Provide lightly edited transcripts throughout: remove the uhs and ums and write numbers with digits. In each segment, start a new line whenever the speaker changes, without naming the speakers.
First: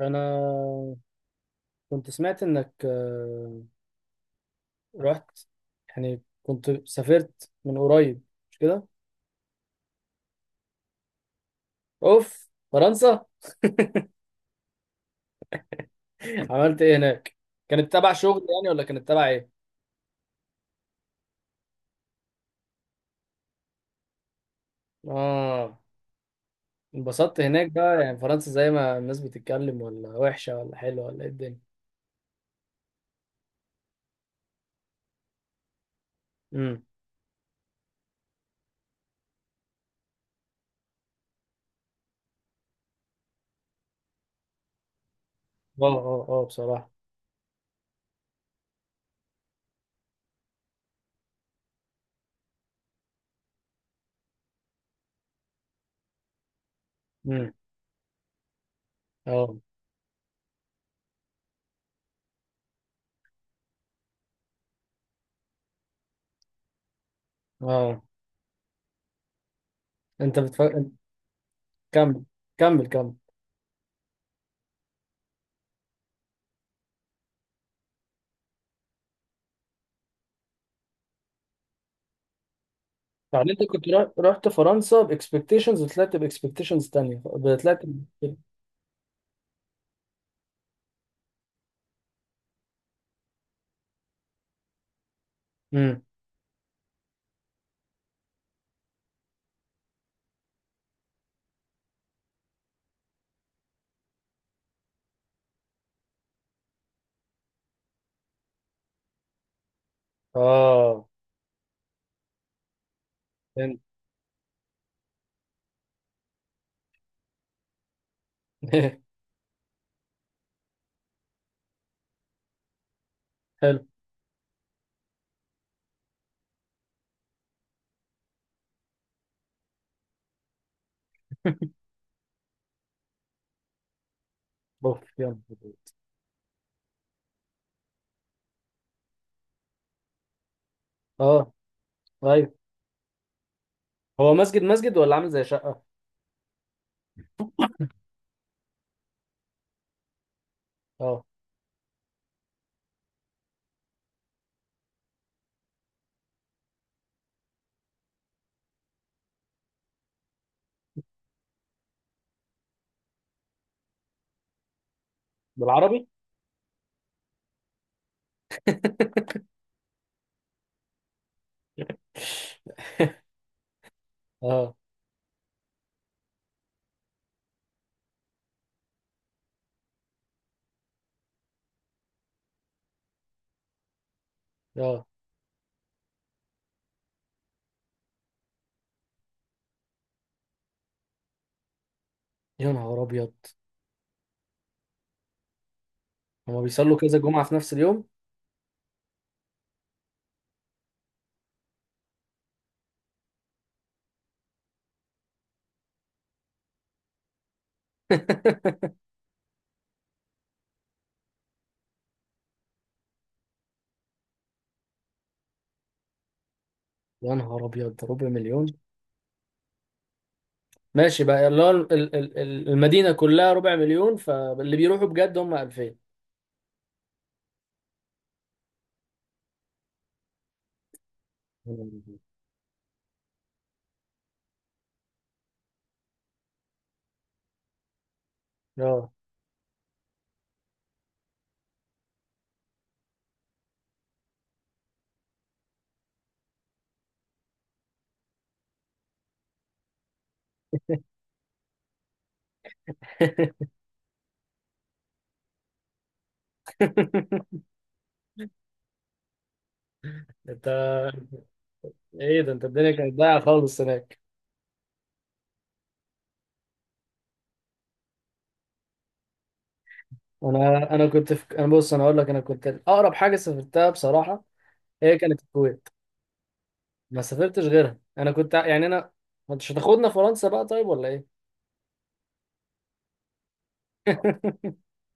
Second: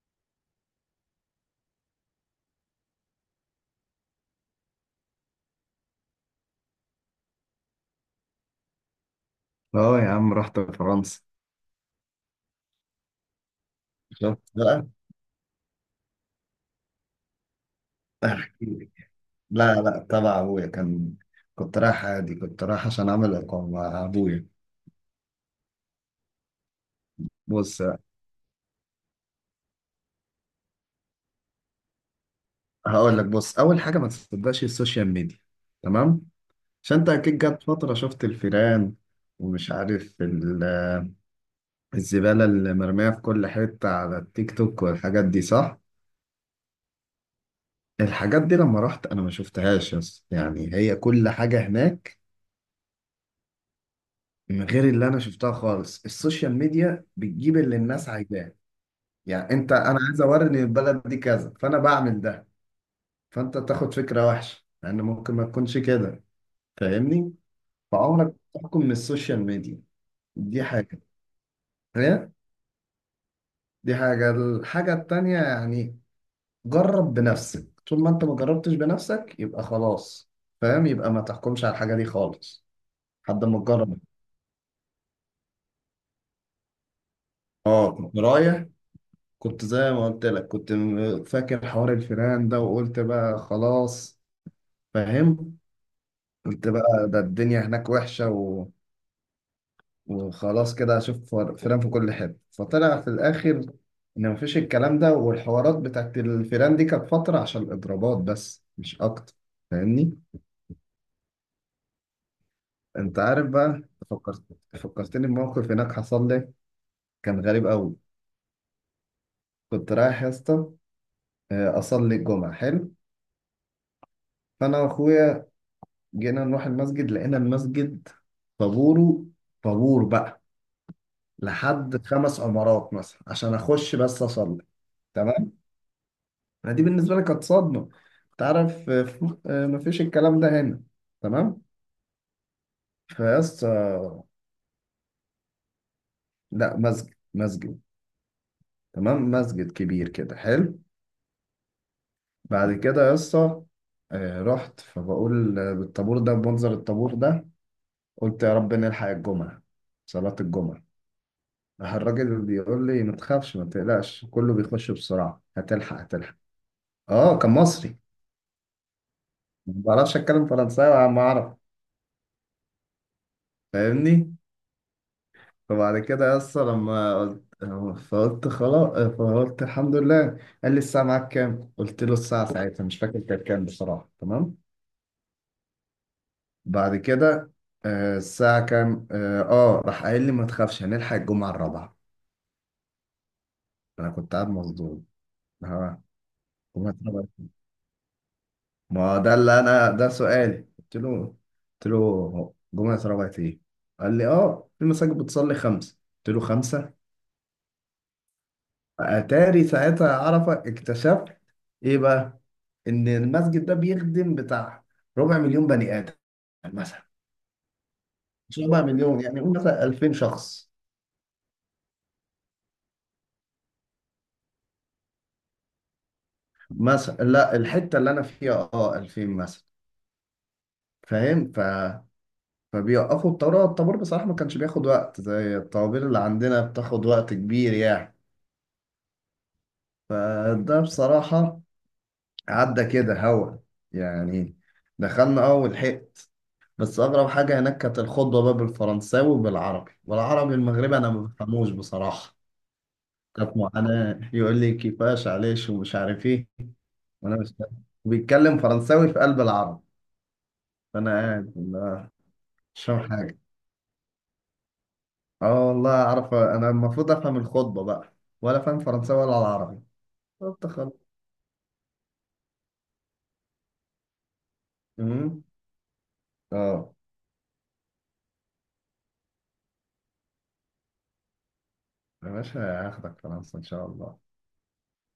انا كنت سمعت انك رحت، يعني كنت سافرت من قريب، مش كده؟
اه يا عم رحت فرنسا.
اوف، فرنسا.
شفت بقى.
عملت ايه هناك؟ كانت تبع شغل
احكي
يعني ولا كانت
لك.
تبع ايه؟
لا تبع ابويا كان. كنت رايح عادي، كنت رايح عشان اعمل اقامه مع ابويا.
اه، انبسطت هناك
بص،
بقى، يعني فرنسا زي ما الناس بتتكلم، ولا وحشة ولا حلوة ولا ايه الدنيا؟
هقول لك. بص، اول حاجه ما تصدقش السوشيال ميديا، تمام؟
امم.
عشان انت اكيد جت فتره شفت الفيران، ومش عارف ال- الزباله اللي مرميه في كل حته على التيك توك والحاجات دي، صح؟
اه اه اه، بصراحة.
الحاجات دي لما رحت انا ما شفتهاش، يس. يعني هي كل حاجه هناك من غير اللي انا شفتها خالص. السوشيال ميديا
امم.
بتجيب اللي الناس عايزاه. يعني
اه
انت، انا عايز اوري ان البلد دي كذا، فانا بعمل ده، فانت تاخد فكره وحشه، لان ممكن ما تكونش كده. فاهمني؟
اه،
فعمرك ما تحكم من السوشيال ميديا.
انت
دي
بتفكر.
حاجه.
كمل
هي
كمل كمل.
دي حاجه الحاجه التانيه، يعني جرب بنفسك. طول ما انت ما جربتش بنفسك يبقى خلاص، فاهم؟ يبقى ما تحكمش على الحاجه دي خالص لحد
يعني
ما
انت كنت
تجرب.
رحت فرنسا باكسبكتيشنز وطلعت باكسبكتيشنز تانية، طلعت.
اه، كنت رايح. كنت زي ما قلت لك، فاكر حوار الفيران ده، وقلت بقى خلاص، فاهم؟
امم.
قلت بقى ده الدنيا هناك وحشة، وخلاص كده هشوف فيران في كل حتة. فطلع في الآخر إن مفيش الكلام ده، والحوارات بتاعت الفيران دي كانت فترة عشان الإضرابات بس، مش أكتر. فاهمني؟
اه،
أنت عارف
فهمت.
بقى. فكرت، فكرتني بموقف هناك حصل لي، كان غريب أوي. كنت رايح يا اسطى، أصلي الجمعة، حلو.
حلو.
فأنا وأخويا جينا نروح المسجد، لقينا المسجد طابوره، طابور بقى، لحد خمس عمارات مثلا، عشان أخش بس أصلي.
اوف، يلا.
تمام؟ ما دي بالنسبة لي كانت صدمة. تعرف مفيش الكلام ده هنا.
اه،
تمام.
ايوه.
فيس آه،
هو مسجد مسجد ولا عامل زي شقه؟
لا، مسجد. تمام، مسجد كبير كده، حلو.
اه،
بعد كده يسا، رحت، فبقول بالطابور ده، بمنظر الطابور ده، قلت يا رب نلحق الجمعة، صلاة الجمعة. راح الراجل بيقول لي ما تخافش، ما تقلقش، كله بيخش بسرعة، هتلحق
بالعربي.
هتلحق. اه، كان مصري. ما بعرفش اتكلم فرنساوي على ما اعرف، فاهمني؟
اه
فبعد كده يا اسطى، لما قلت، فقلت خلاص، فقلت الحمد لله. قال لي الساعة معاك كام؟ قلت له الساعة ساعتها مش فاكر كانت كام بصراحة، تمام؟
اه.
بعد كده، الساعة كام؟ اه، راح قايل لي ما تخافش، هنلحق الجمعة الرابعة.
يا نهار ابيض،
أنا كنت قاعد مصدوم. ها،
هما
جمعة
بيصلوا كذا
الرابعة؟
جمعه في نفس اليوم؟
ما ده اللي أنا ده سؤالي، قلت له، قلت له جمعة الرابعة إيه؟ قال لي اه، في مساجد بتصلي خمسة. قلت له خمسة؟ أتاري ساعتها عرفة، اكتشفت إيه بقى؟ ان المسجد ده بيخدم بتاع ربع مليون بني ادم مثلا.
يا نهار ابيض، ربع
مش
مليون؟
ربع مليون يعني، قول مثلا 2000 شخص.
ماشي بقى، اللي هو المدينه كلها ربع مليون، فاللي بيروحوا بجد هم 2000.
مثلا لا، الحته اللي انا فيها اه 2000 مثلا. فاهم؟ ف فبيوقفوا الطابور. الطابور بصراحه ما كانش بياخد وقت زي الطوابير اللي عندنا بتاخد وقت كبير يعني.
اه.
فده بصراحه عدى كده هوا، يعني دخلنا اه ولحقت. بس اغرب حاجه هناك كانت الخطبه بقى بالفرنساوي وبالعربي، والعربي المغربي انا ما بفهموش بصراحه. كانت معاناة، يقول لي كيفاش عليش ومش عارف ايه، وانا مش فاهم، وبيتكلم فرنساوي في قلب العرب.
انت،
فانا قاعد لا،
ايه ده، انت
مش
الدنيا
فاهم
كانت
حاجة.
ضايعه خالص هناك.
اه والله، اعرف انا المفروض افهم الخطبة بقى، ولا فاهم فرنساوي ولا العربي. قلت خلاص.
انا كنت في، انا بص، انا اقول لك، انا كنت اقرب حاجه سافرتها بصراحه، هي كانت
أمم.
الكويت.
اه
ما سافرتش غيرها، انا كنت يعني انا، ما انتش هتاخدنا فرنسا بقى طيب ولا ايه؟
يا باشا، هاخدك فرنسا ان شاء الله.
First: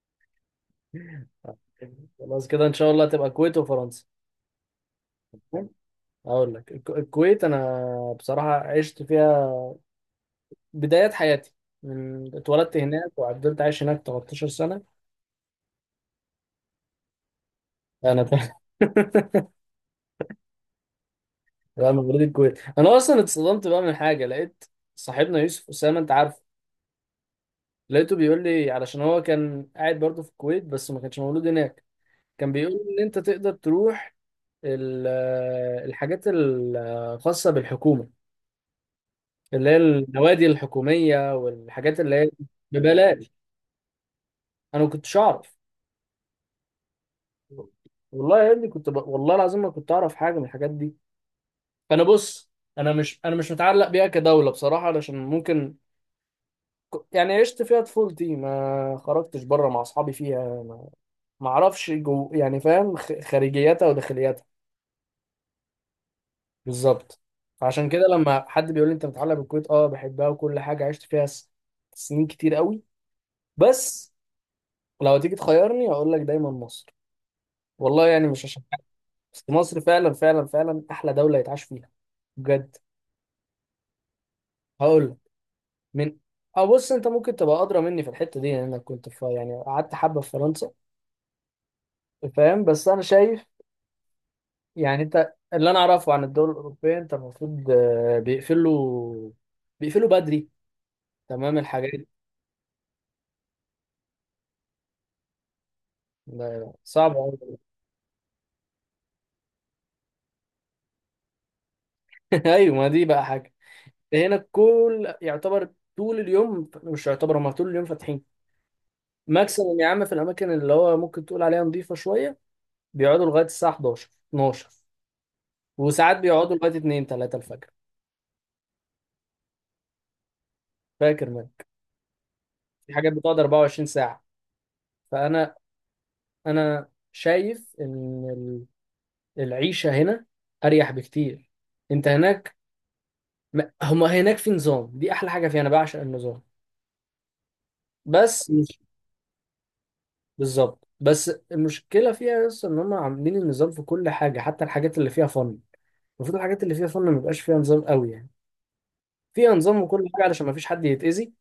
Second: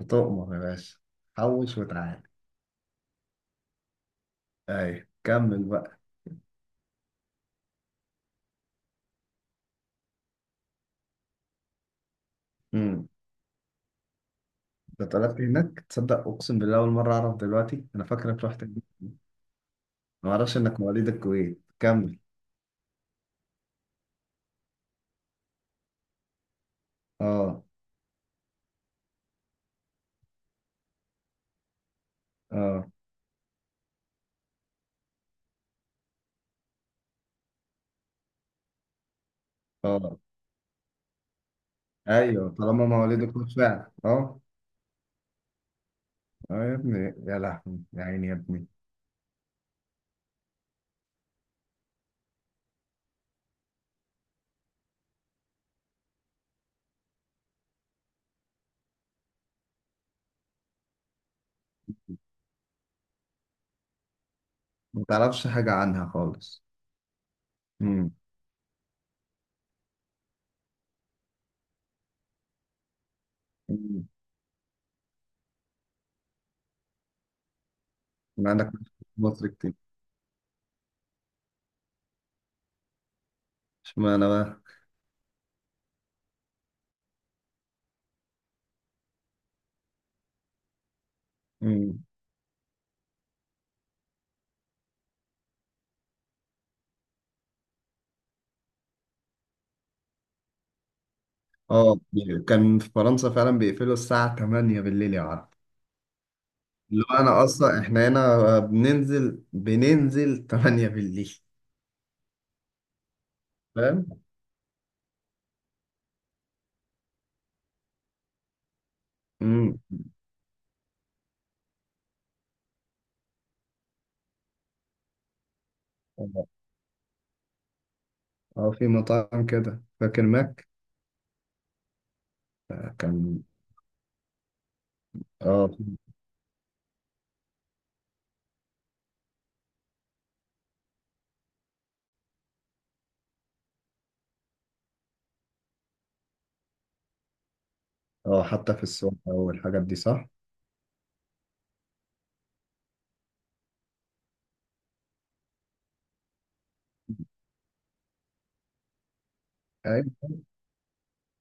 بتؤمر يا باشا، حوش وتعالى.
خلاص كده، ان شاء الله تبقى الكويت وفرنسا.
ايوه، كمل بقى.
اقول لك الكويت، انا بصراحه عشت فيها بدايات حياتي، من اتولدت
امم.
هناك وعدلت عايش هناك 13 سنه.
انت اتولدت هناك؟ تصدق اقسم بالله اول مرة اعرف دلوقتي؟ انا
انا.
فاكرك رحت هناك. ما اعرفش انك مواليد الكويت.
لا، انا
كمل.
مواليد الكويت. انا اصلا اتصدمت بقى من حاجه لقيت، صاحبنا يوسف اسامه، انت عارف،
اه
لقيته بيقول لي، علشان هو كان قاعد برضه في الكويت بس ما كانش مولود هناك، كان بيقول لي
اه
ان انت تقدر تروح ال- الحاجات الخاصة بالحكومة، اللي هي
اه
النوادي الحكومية والحاجات اللي هي
ايوه، طالما
ببلاش.
مواليد فعلا، اه.
انا ما كنتش اعرف.
اه يا ابني، يا لهوي، يا عيني يا
والله يا
ابني.
ابني كنت والله العظيم ما كنت اعرف حاجه من الحاجات دي. فانا بص، انا مش متعلق بيها كدوله بصراحه، علشان ممكن يعني عشت فيها طفولتي، ما خرجتش بره مع اصحابي فيها، ما اعرفش يعني فاهم، خارجياتها وداخلياتها.
ما تعرفش حاجه عنها خالص.
بالظبط. فعشان كده،
امم.
لما حد بيقول لي انت متعلق بالكويت، اه، بحبها وكل حاجه، عشت فيها سنين كتير قوي،
أمم.
بس لو تيجي تخيرني هقول لك دايما مصر. والله يعني مش
ما
عشان
عندك
حاجة، بس
مصر كتير.
مصر فعلا فعلا فعلا احلى دوله يتعاش فيها بجد.
اشمعنى بقى؟
هقول لك، من، اه بص، انت ممكن تبقى ادرى مني في الحته دي، لانك كنت في، يعني قعدت حبه في فرنسا.
امم.
فاهم، بس انا شايف، يعني انت، اللي انا اعرفه عن الدول الاوروبيه، انت المفروض بيقفلوا بدري، تمام
اه،
الحاجات.
كان في فرنسا فعلا بيقفلوا الساعه 8 بالليل، يا عرب.
ده
اللي
صعب.
هو انا اصلا، احنا هنا بننزل 8 بالليل،
ايوه، ما دي بقى حاجه.
فاهم؟
هنا كل، يعتبر طول اليوم، مش يعتبر، هم طول اليوم فاتحين.
امم.
ماكسيموم يا عم في الاماكن اللي هو ممكن تقول عليها نظيفه شويه، بيقعدوا لغايه الساعه 11 12، وساعات بيقعدوا لغايه 2 3 الفجر.
اه، في مطاعم كده، فاكر ماك،
فاكر منك. في حاجات بتقعد
كان.
24 ساعه. فانا
اه،
انا شايف ان ال- العيشه هنا اريح بكتير. انت هناك، هم هناك في نظام، دي احلى حاجه فيها، انا بعشق النظام،
اه
بس
حتى
مش،
في السوق والحاجات دي، صح؟
بالظبط. بس المشكله فيها بس ان هم عاملين النظام في كل حاجه، حتى الحاجات اللي فيها فن. المفروض الحاجات اللي فيها فن ما يبقاش فيها نظام قوي يعني، فيها نظام وكل
ايوه.
حاجه علشان ما فيش حد يتاذي.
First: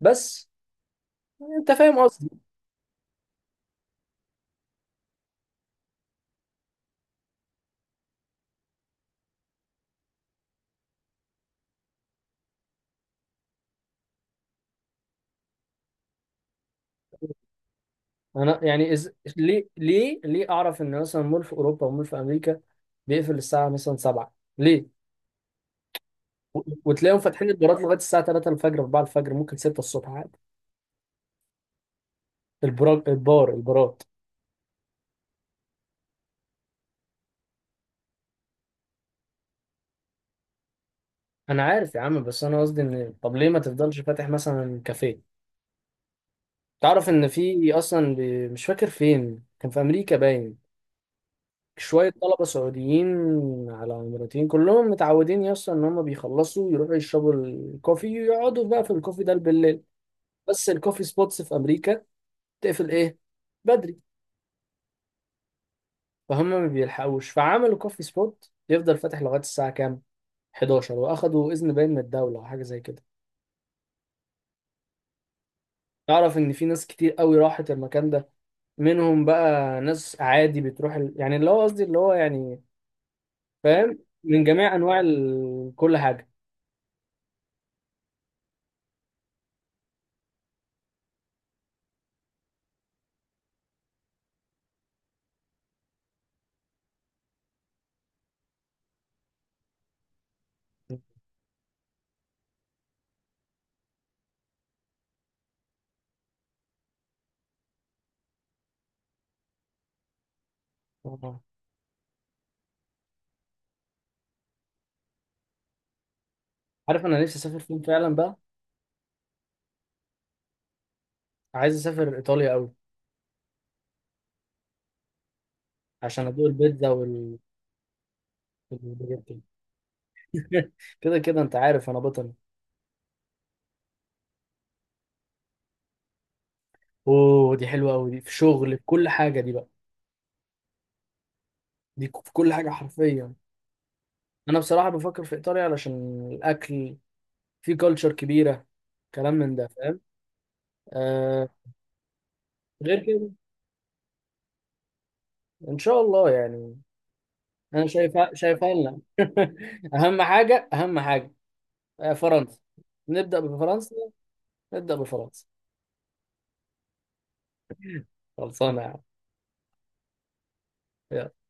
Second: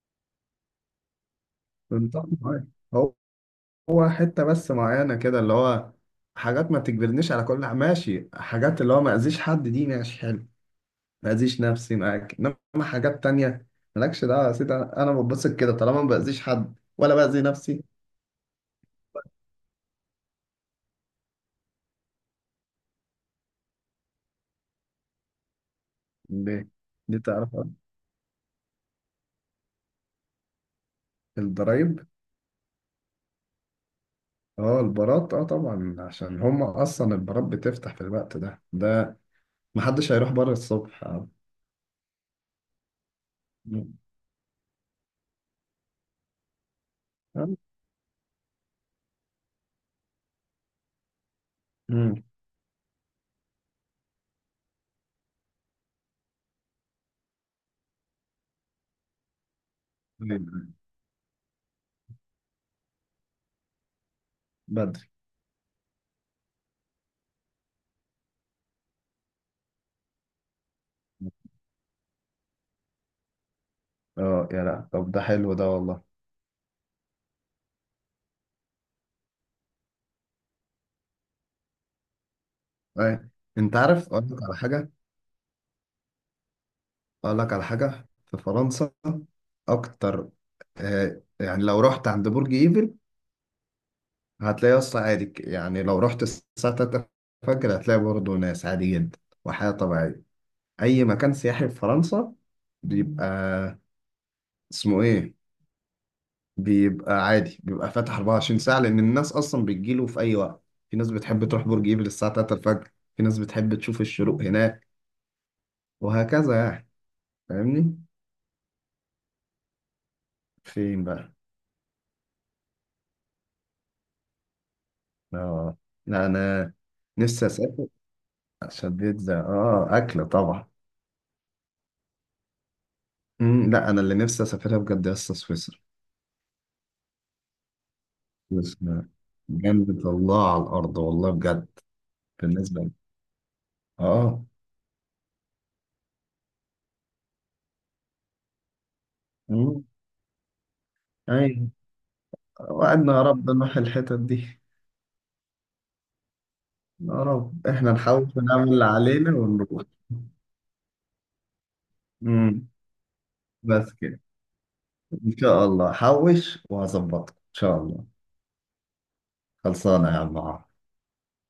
بس انت فاهم
كنت
قصدي؟
طبعاً. هو حتة بس معينة كده، اللي هو حاجات ما تجبرنيش على كل ماشي. حاجات اللي هو ما أذيش حد دي ماشي، حلو. ما أذيش نفسي معاك، إنما حاجات تانية، مالكش دعوة يا سيدي. أنا بتبسط كده طالما ما بأذيش حد ولا بأذي نفسي.
انا يعني ليه ليه ليه اعرف ان مثلا مول في اوروبا، ومول في امريكا بيقفل الساعه مثلا 7 ليه؟ و-
ليه؟ دي
وتلاقيهم فاتحين
تعرف
البارات لغايه الساعه 3 الفجر، 4 الفجر، ممكن 6 الصبح عادي.
الضرايب.
البراج البار البارات.
اه البارات، اه طبعا، عشان هما أصلا البارات بتفتح في الوقت ده. ده محدش هيروح بره الصبح، اه.
انا عارف يا عم، بس انا قصدي ان طب ليه ما
مم.
تفضلش فاتح مثلا كافيه؟ تعرف ان
آه.
في اصلا مش فاكر فين، كان في امريكا باين، شويه
مم.
طلبه سعوديين على اماراتيين، كلهم متعودين يا اسطى ان هم بيخلصوا يروحوا يشربوا الكوفي ويقعدوا بقى في الكوفي ده بالليل.
طيب،
بس الكوفي سبوتس في امريكا تقفل ايه؟ بدري.
بدري.
فهم ما بيلحقوش، فعملوا كوفي سبوت يفضل فاتح لغايه الساعه كام؟ 11. واخدوا اذن باين من الدوله او حاجه زي كده.
اه يا لا، طب ده حلو ده، والله.
تعرف ان في ناس كتير قوي راحت المكان ده، منهم بقى ناس عادي بتروح يعني اللي هو قصدي اللي هو يعني،
أي. انت
فاهم،
عارف اقول لك
من
على
جميع
حاجه؟
انواع كل حاجه.
أقول لك على حاجة في فرنسا أكتر. يعني لو رحت عند برج إيفل، هتلاقي أصلا عادي، يعني لو رحت الساعة 3 الفجر هتلاقي برضه ناس عادي جدا وحياة طبيعية. أي مكان سياحي في فرنسا بيبقى اسمه إيه، بيبقى عادي، بيبقى فاتح 24 ساعة، لأن الناس أصلا بتجيله في أي وقت. في ناس
آه.
بتحب تروح برج إيفل الساعة 3 الفجر، في ناس بتحب تشوف الشروق هناك، وهكذا يعني.
عارف انا نفسي اسافر فين
فاهمني.
فعلا بقى؟
فين بقى؟
عايز اسافر ايطاليا قوي،
آه.
عشان
لا
ادوق
أنا
البيتزا
نفسي أسافر شديد
والباجيت.
ده، اه، اكل طبعا.
كده كده انت عارف، انا بطل.
مم. لا، انا اللي نفسي اسافرها بجد يا اسطى سويسرا.
اوه، دي حلوه قوي، دي في شغل، في كل
سويسرا
حاجه دي بقى،
جنة الله على الارض، والله بجد،
دي في كل حاجه
بالنسبه لي.
حرفيا.
اه.
انا بصراحه بفكر في ايطاليا علشان الاكل، في كلتشر كبيره، كلام من ده،
مم.
فاهم. آه.
ايوه.
غير
وعدنا يا
كده،
رب نروح الحتت دي.
ان شاء الله يعني.
يا رب
انا
احنا
شايفها
نحاول نعمل
شايفها
اللي
لنا.
علينا ونروح.
اهم حاجه اهم حاجه. فرنسا،
مم.
نبدأ
بس
بفرنسا،
كده.
نبدأ
ان
بفرنسا.
شاء الله، حوش وهظبطك ان شاء الله.
خلصانة يا عم.
خلصانه يا عم عمرو.
يلا.